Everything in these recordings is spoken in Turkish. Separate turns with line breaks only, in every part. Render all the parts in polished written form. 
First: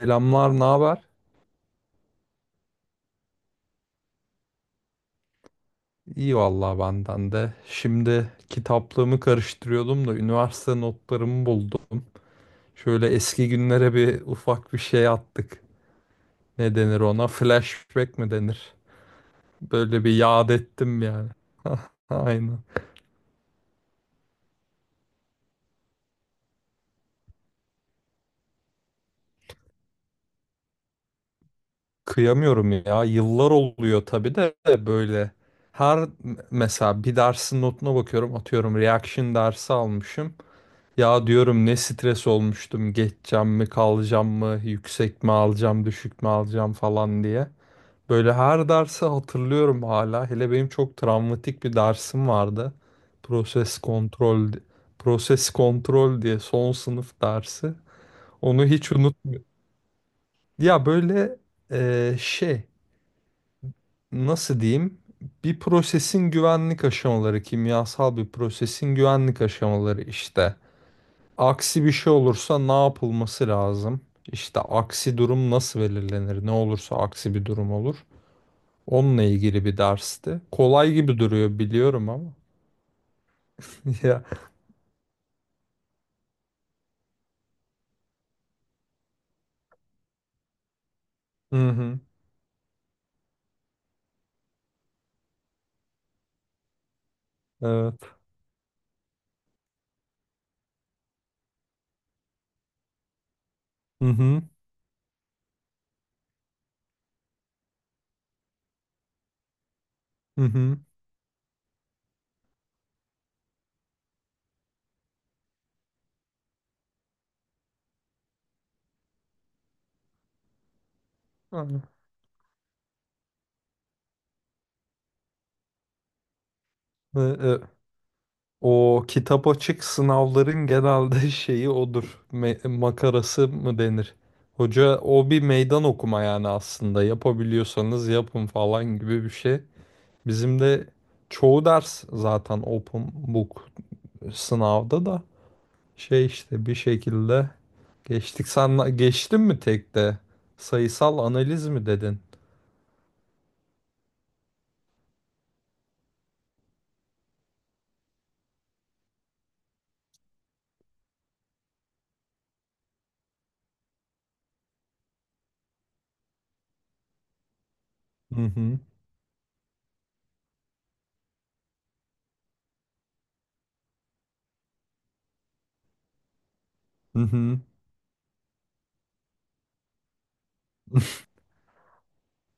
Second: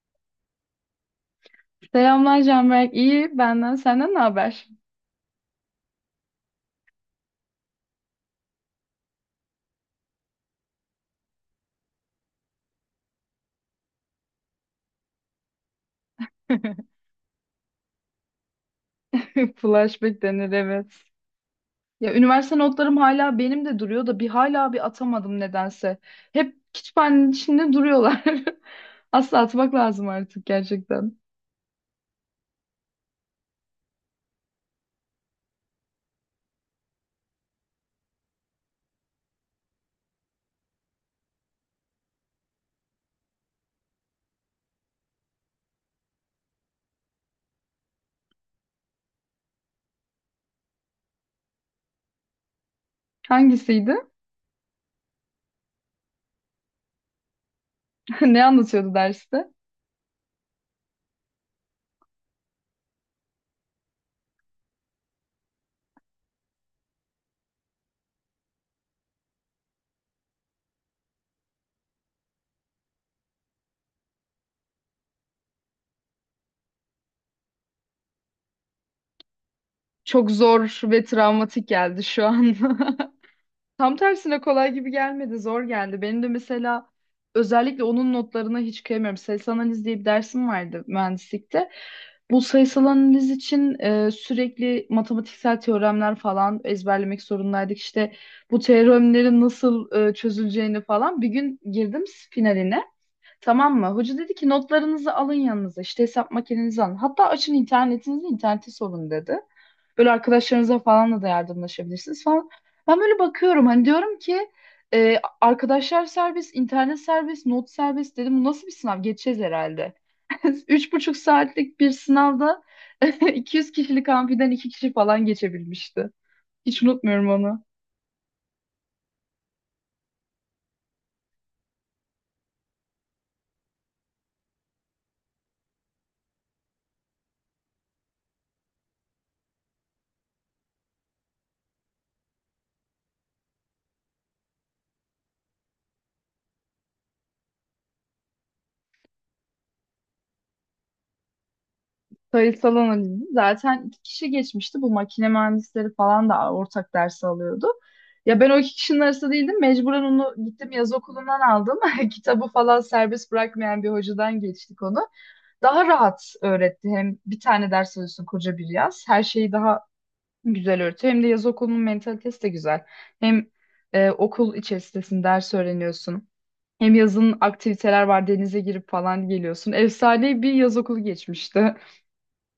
Selamlar, ne haber?
Selamlar Canberk. İyi benden. Senden ne haber?
İyi vallahi benden de. Şimdi kitaplığımı karıştırıyordum da üniversite notlarımı buldum. Şöyle eski günlere bir ufak bir şey attık. Ne denir ona? Flashback mi denir? Böyle bir
Flashback
yad
denir,
ettim
evet.
yani.
Ya üniversite
Aynen.
notlarım hala benim de duruyor da bir atamadım nedense. Hep kütüphanenin içinde duruyorlar. Asla atmak lazım artık gerçekten.
Kıyamıyorum ya. Yıllar oluyor tabii de böyle. Her Mesela bir dersin notuna bakıyorum. Atıyorum reaction dersi almışım. Ya diyorum ne stres olmuştum. Geçeceğim mi, kalacağım mı, yüksek mi alacağım, düşük mü alacağım falan diye. Böyle her dersi hatırlıyorum hala. Hele benim çok travmatik bir dersim vardı. Proses
Hangisiydi?
kontrol, Proses kontrol diye son sınıf dersi.
Ne
Onu hiç
anlatıyordu derste?
unutmuyorum. Ya böyle şey, nasıl diyeyim? Bir prosesin güvenlik aşamaları, kimyasal bir prosesin güvenlik aşamaları işte. Aksi bir şey olursa ne yapılması lazım? İşte aksi durum nasıl belirlenir? Ne olursa aksi bir durum olur. Onunla ilgili bir
Çok
dersti.
zor
Kolay
ve
gibi duruyor
travmatik geldi
biliyorum
şu
ama.
an. Tam
Ya.
tersine kolay gibi gelmedi, zor geldi. Benim de mesela özellikle onun notlarına hiç kıyamıyorum. Sayısal analiz diye bir dersim vardı
Hı
mühendislikte.
hı.
Bu sayısal analiz için sürekli matematiksel teoremler falan ezberlemek zorundaydık.
Evet.
İşte bu teoremlerin nasıl çözüleceğini falan. Bir gün girdim finaline. Tamam mı?
Hı
Hoca dedi
hı.
ki notlarınızı alın yanınıza. İşte hesap makinenizi alın. Hatta açın internetinizi, interneti sorun dedi. Böyle
Hı
arkadaşlarınıza
hı.
falan da yardımlaşabilirsiniz falan. Ben böyle bakıyorum, hani diyorum ki arkadaşlar serbest, internet serbest, not serbest dedim. Bu nasıl bir sınav? Geçeceğiz herhalde. Üç buçuk saatlik
Hı.
bir sınavda 200 kişilik amfiden iki kişi falan geçebilmişti. Hiç
Hı,
unutmuyorum onu.
hı. O kitap açık sınavların genelde şeyi odur. Makarası mı denir? Hoca o bir meydan okuma yani aslında. Yapabiliyorsanız yapın falan gibi bir şey. Bizim de çoğu ders zaten open book sınavda da şey işte bir şekilde geçtik. Sen geçtin mi tek de? Sayısal analiz mi dedin?
Sayısal analizi zaten iki kişi geçmişti. Bu makine mühendisleri falan da ortak ders alıyordu. Ya ben o iki kişinin arasında değildim. Mecburen onu gittim yaz okulundan aldım. Kitabı falan serbest bırakmayan bir hocadan geçtik onu. Daha rahat öğretti. Hem bir tane ders alıyorsun
Hı
koca bir
hı.
yaz. Her şeyi daha güzel öğretiyor. Hem de yaz okulunun mentalitesi de güzel. Hem okul içerisinde ders öğreniyorsun. Hem
Hı
yazın
hı.
aktiviteler var, denize girip falan geliyorsun. Efsane bir yaz okulu geçmişti.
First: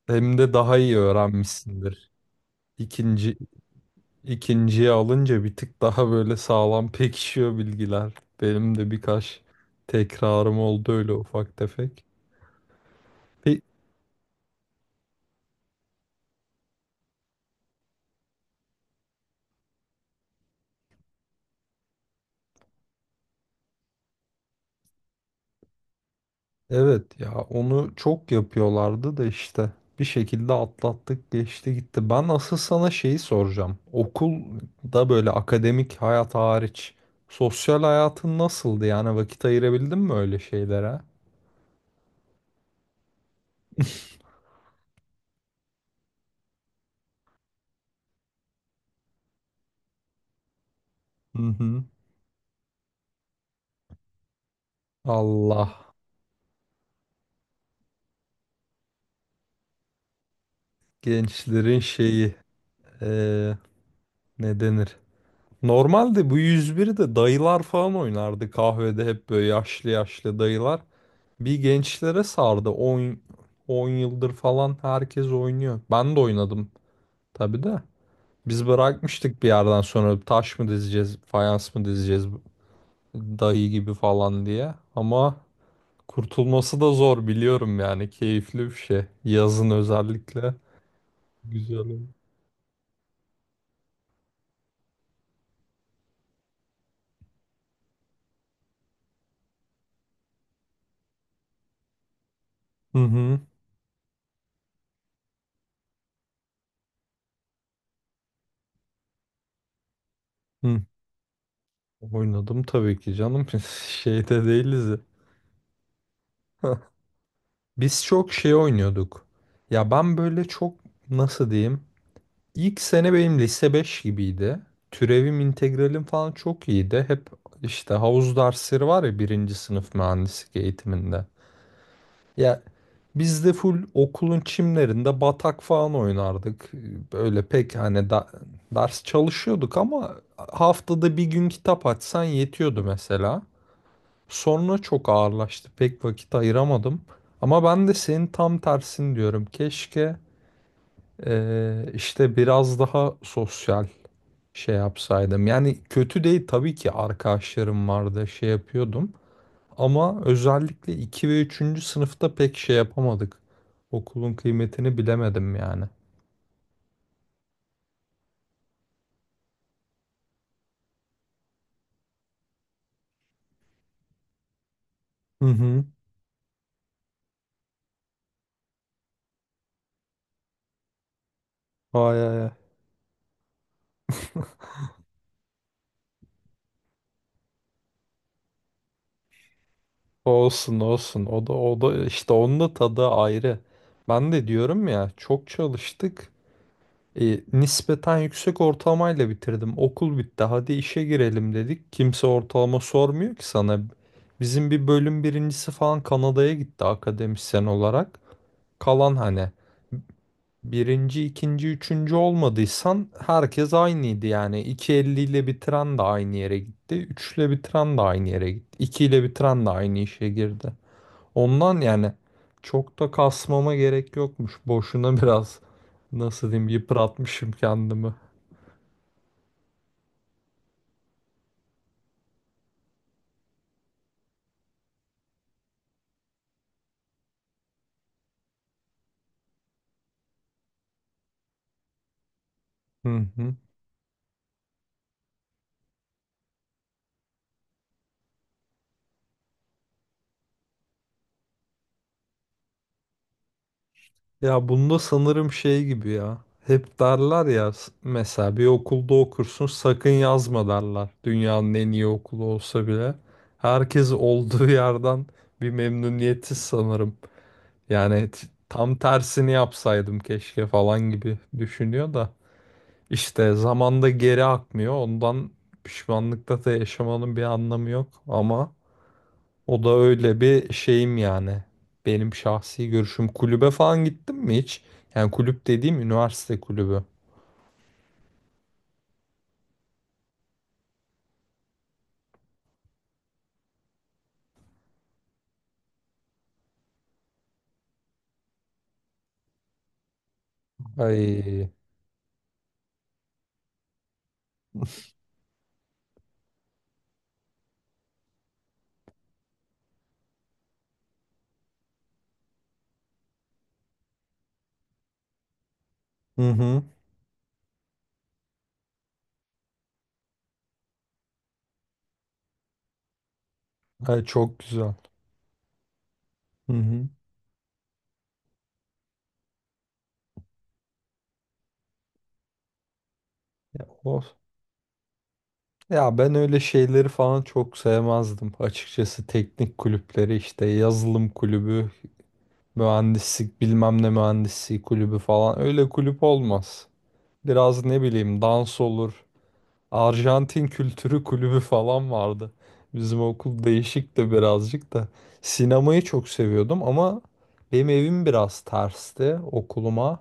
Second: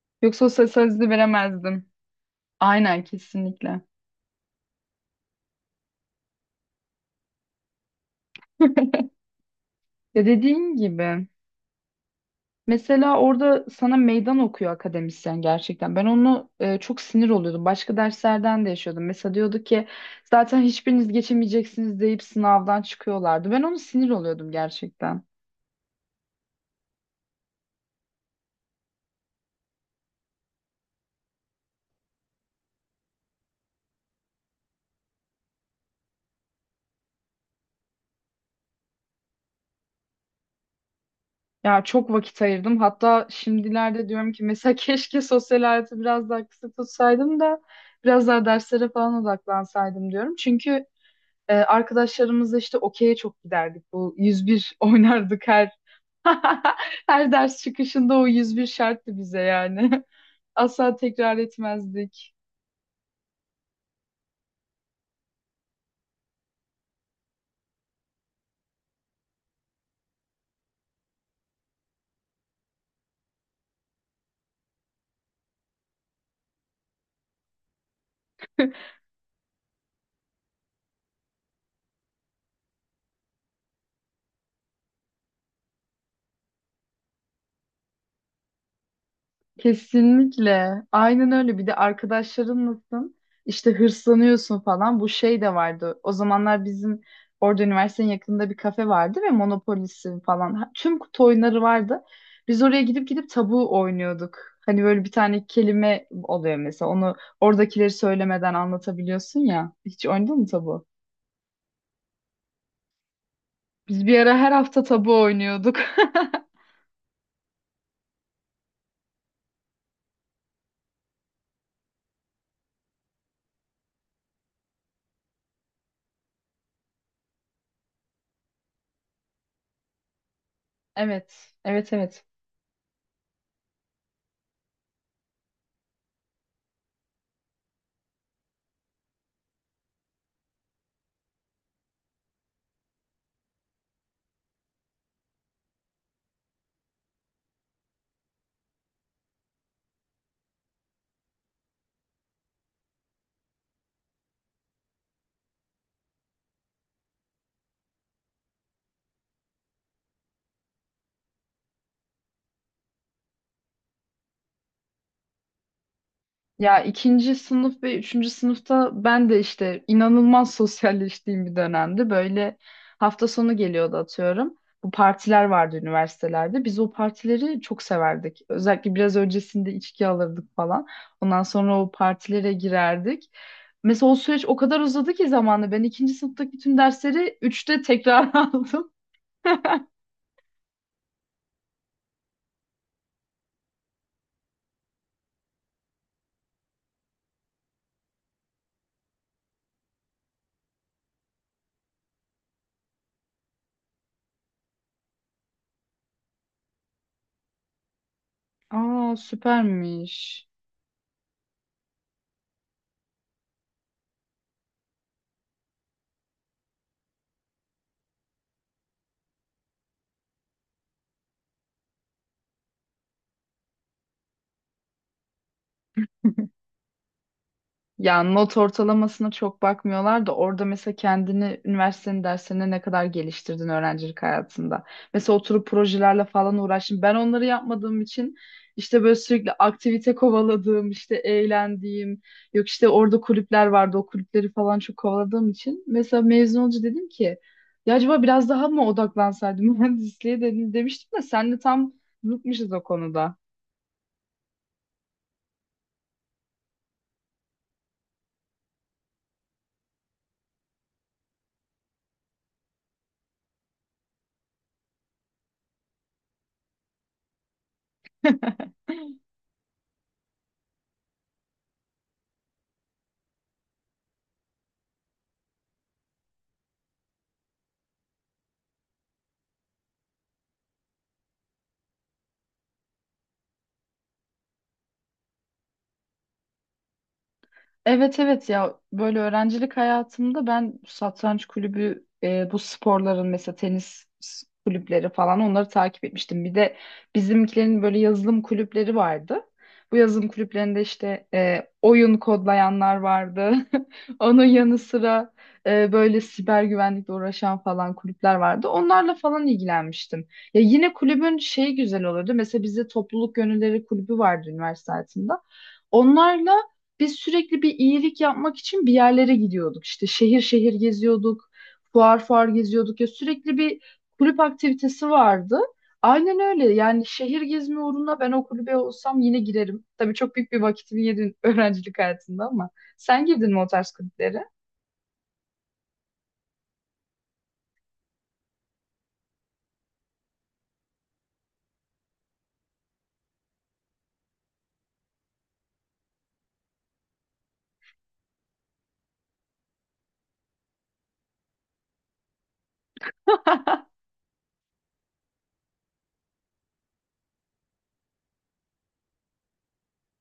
Hem
Yoksa o
de
ses
daha iyi
hızlı veremezdim.
öğrenmişsindir.
Aynen,
İkinci
kesinlikle.
ikinciye alınca bir tık daha böyle sağlam pekişiyor bilgiler. Benim de birkaç
Ya
tekrarım
dediğin
oldu öyle
gibi
ufak tefek.
mesela
Pe-
orada sana meydan okuyor akademisyen gerçekten. Ben onu çok sinir oluyordum. Başka derslerden de yaşıyordum. Mesela diyordu ki zaten hiçbiriniz geçemeyeceksiniz deyip sınavdan çıkıyorlardı. Ben onu sinir oluyordum gerçekten.
Evet ya, onu çok yapıyorlardı da işte bir şekilde atlattık, geçti gitti. Ben asıl sana şeyi soracağım. Okulda böyle akademik hayat hariç sosyal hayatın nasıldı, yani vakit ayırabildin mi öyle şeylere?
Ya çok vakit ayırdım. Hatta şimdilerde diyorum ki mesela keşke sosyal hayatı biraz daha kısa tutsaydım da biraz daha derslere falan odaklansaydım diyorum. Çünkü
Hı hı.
Arkadaşlarımızla işte okey'e çok giderdik. Bu 101 oynardık, her
Allah
her ders çıkışında o 101 şarttı bize yani. Asla tekrar
gençlerin
etmezdik.
şeyi, eee, ne denir? Normalde bu 101'i de dayılar falan oynardı kahvede, hep böyle yaşlı yaşlı dayılar. Bir gençlere sardı. 10 yıldır falan herkes oynuyor. Ben de oynadım tabii de. Biz bırakmıştık bir yerden sonra, taş mı dizeceğiz, fayans mı dizeceğiz dayı gibi falan diye. Ama kurtulması da zor biliyorum yani. Keyifli bir şey. Yazın özellikle.
Kesinlikle. Aynen öyle. Bir de
Güzel oluyor.
arkadaşların nasıl? İşte hırslanıyorsun falan. Bu şey de vardı. O zamanlar bizim orada üniversitenin yakınında bir kafe vardı ve Monopolis'in falan. Tüm kutu oyunları vardı. Biz oraya
Hı
gidip gidip
hı.
tabu oynuyorduk. Hani böyle bir tane kelime oluyor mesela. Onu oradakileri söylemeden anlatabiliyorsun ya. Hiç oynadın mı
Hı.
tabu?
Oynadım tabii ki canım. Biz
Biz bir ara
şeyde
her hafta
değiliz.
tabu oynuyorduk.
Biz çok şey oynuyorduk. Ya ben böyle çok, nasıl diyeyim? İlk sene benim lise 5 gibiydi. Türevim, integralim falan çok iyiydi. Hep işte havuz dersleri var ya birinci sınıf mühendislik eğitiminde.
Evet. Evet, evet.
Ya biz de full okulun çimlerinde batak falan oynardık. Böyle pek hani ders çalışıyorduk ama haftada bir gün kitap açsan yetiyordu mesela. Sonra çok ağırlaştı. Pek vakit ayıramadım. Ama ben de senin tam tersin diyorum. Keşke işte biraz daha sosyal şey yapsaydım. Yani kötü değil tabii ki, arkadaşlarım vardı, şey yapıyordum. Ama özellikle 2 ve üçüncü sınıfta pek şey yapamadık. Okulun kıymetini bilemedim yani.
Ya ikinci sınıf ve üçüncü sınıfta ben de işte inanılmaz sosyalleştiğim bir dönemdi. Böyle hafta sonu geliyordu atıyorum. Bu partiler
Hı
vardı
hı.
üniversitelerde. Biz o partileri çok severdik. Özellikle biraz öncesinde içki alırdık falan. Ondan sonra o
Ay, ay,
partilere
ay.
girerdik. Mesela o süreç o kadar uzadı ki zamanla ben ikinci sınıftaki tüm dersleri üçte tekrar aldım.
Olsun olsun. O da, o da işte, onun da tadı ayrı. Ben de diyorum ya, çok çalıştık. E, nispeten yüksek ortalamayla bitirdim. Okul bitti. Hadi işe girelim dedik. Kimse ortalama sormuyor ki sana. Bizim bir bölüm birincisi falan Kanada'ya gitti akademisyen olarak.
Aa,
Kalan hani
süpermiş.
birinci, ikinci, üçüncü olmadıysan herkes aynıydı yani. İki elli ile bitiren de aynı yere gitti. 3 ile bitiren de aynı yere gitti. 2 ile bitiren de aynı işe girdi. Ondan yani çok da kasmama gerek yokmuş. Boşuna biraz, nasıl diyeyim, yıpratmışım kendimi.
Yani not ortalamasına çok bakmıyorlar da orada mesela kendini üniversitenin derslerine ne kadar geliştirdin öğrencilik hayatında. Mesela oturup projelerle falan uğraştım. Ben onları yapmadığım için işte böyle sürekli aktivite kovaladığım, işte eğlendiğim, yok işte
Hı
orada
hı.
kulüpler vardı o kulüpleri falan çok kovaladığım için. Mesela mezun olunca dedim ki ya acaba biraz daha mı odaklansaydım mühendisliğe dedim, demiştim de senle tam zıtmışız o konuda.
Ya bunda sanırım şey gibi ya. Hep derler ya, mesela bir okulda okursun sakın yazma derler. Dünyanın en iyi okulu olsa bile. Herkes olduğu yerden bir memnuniyetsiz sanırım. Yani tam tersini yapsaydım keşke falan gibi düşünüyor da. İşte zamanda geri akmıyor. Ondan pişmanlıkta da yaşamanın bir anlamı yok. Ama o da öyle bir şeyim yani. Benim şahsi görüşüm. Kulübe falan gittim mi hiç? Yani kulüp dediğim üniversite kulübü.
Evet, evet, ya böyle öğrencilik hayatımda ben satranç kulübü, bu sporların mesela tenis kulüpleri falan onları takip etmiştim. Bir de bizimkilerin böyle yazılım kulüpleri vardı. Bu yazılım kulüplerinde işte
Ay.
oyun kodlayanlar vardı. Onun yanı sıra böyle siber güvenlikle uğraşan falan kulüpler vardı. Onlarla falan ilgilenmiştim. Ya yine kulübün şeyi güzel olurdu. Mesela bizde topluluk gönülleri kulübü vardı üniversite hayatımda.
Hı
Onlarla
hı.
biz sürekli bir iyilik yapmak için bir yerlere gidiyorduk. İşte şehir şehir geziyorduk, fuar fuar geziyorduk, ya sürekli bir
Ay,
kulüp
çok güzel.
aktivitesi vardı. Aynen öyle.
Hı
Yani
hı.
şehir gezme uğruna ben o kulübe olsam yine girerim. Tabii çok büyük bir vakitimi yedin öğrencilik hayatında ama sen girdin mi o
Ya,
tarz kulüplere?
ya ben öyle şeyleri falan çok sevmezdim. Açıkçası teknik kulüpleri, işte yazılım kulübü, mühendislik bilmem ne mühendisliği kulübü falan, öyle kulüp olmaz. Biraz ne bileyim dans olur. Arjantin Kültürü Kulübü falan vardı. Bizim okul değişikti birazcık da. Sinemayı çok seviyordum ama benim evim biraz tersti okuluma.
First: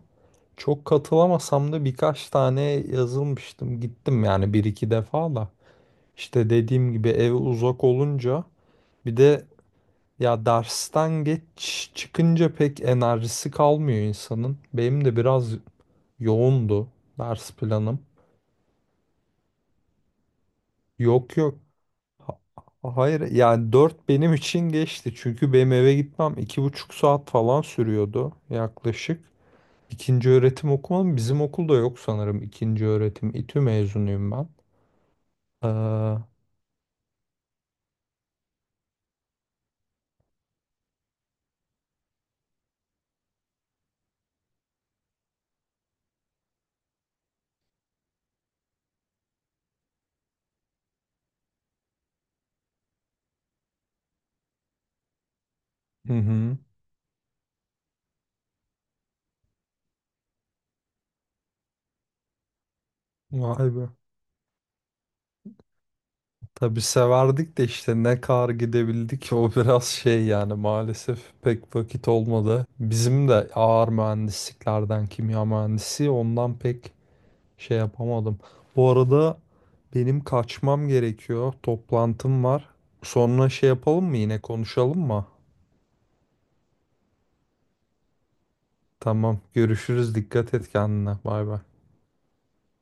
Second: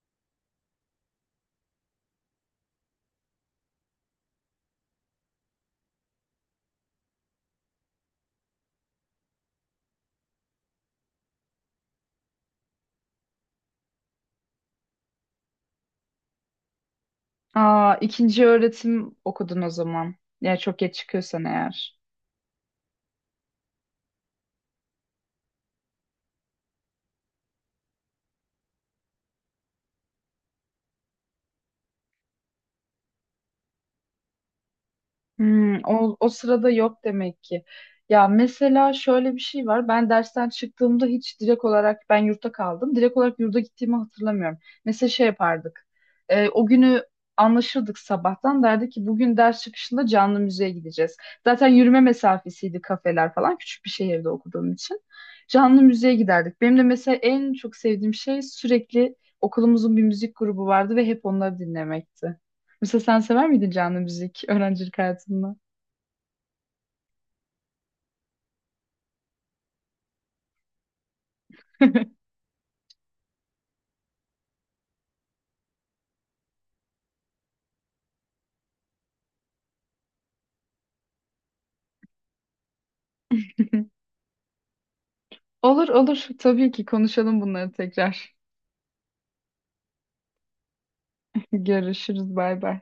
Çok katılamasam da birkaç tane yazılmıştım. Gittim yani bir iki defa da. İşte dediğim gibi ev uzak olunca, bir de ya dersten geç çıkınca pek enerjisi kalmıyor insanın. Benim de biraz yoğundu ders
Aa,
planım.
ikinci öğretim okudun o zaman. Yani çok geç
Yok
çıkıyorsan
yok.
eğer.
Ha- Hayır, yani 4 benim için geçti. Çünkü benim eve gitmem iki buçuk saat falan sürüyordu yaklaşık. İkinci öğretim okumadım. Bizim okulda yok sanırım ikinci öğretim. İTÜ mezunuyum ben.
Hmm,
Ee,
o sırada yok demek ki. Ya mesela şöyle bir şey var. Ben dersten çıktığımda hiç direkt olarak ben yurtta kaldım. Direkt olarak yurda gittiğimi hatırlamıyorum. Mesela şey yapardık. O günü anlaşırdık sabahtan. Derdi ki bugün ders çıkışında canlı müziğe gideceğiz. Zaten yürüme mesafesiydi kafeler falan. Küçük bir şehirde okuduğum için. Canlı
hı
müziğe
hı.
giderdik. Benim de mesela en çok sevdiğim şey sürekli okulumuzun bir müzik grubu vardı ve hep onları dinlemekti. Mesela sen sever miydin
Vay be.
canlı müzik öğrencilik hayatında?
Tabii severdik de işte ne kadar gidebildik o, biraz şey yani, maalesef pek vakit olmadı. Bizim de ağır mühendisliklerden, kimya mühendisi, ondan pek şey yapamadım. Bu arada benim kaçmam gerekiyor. Toplantım var. Sonra şey yapalım mı, yine konuşalım mı?
Olur olur, tabii ki konuşalım bunları tekrar.
Tamam, görüşürüz. Dikkat et kendine. Bay bay.
Görüşürüz, bay bay.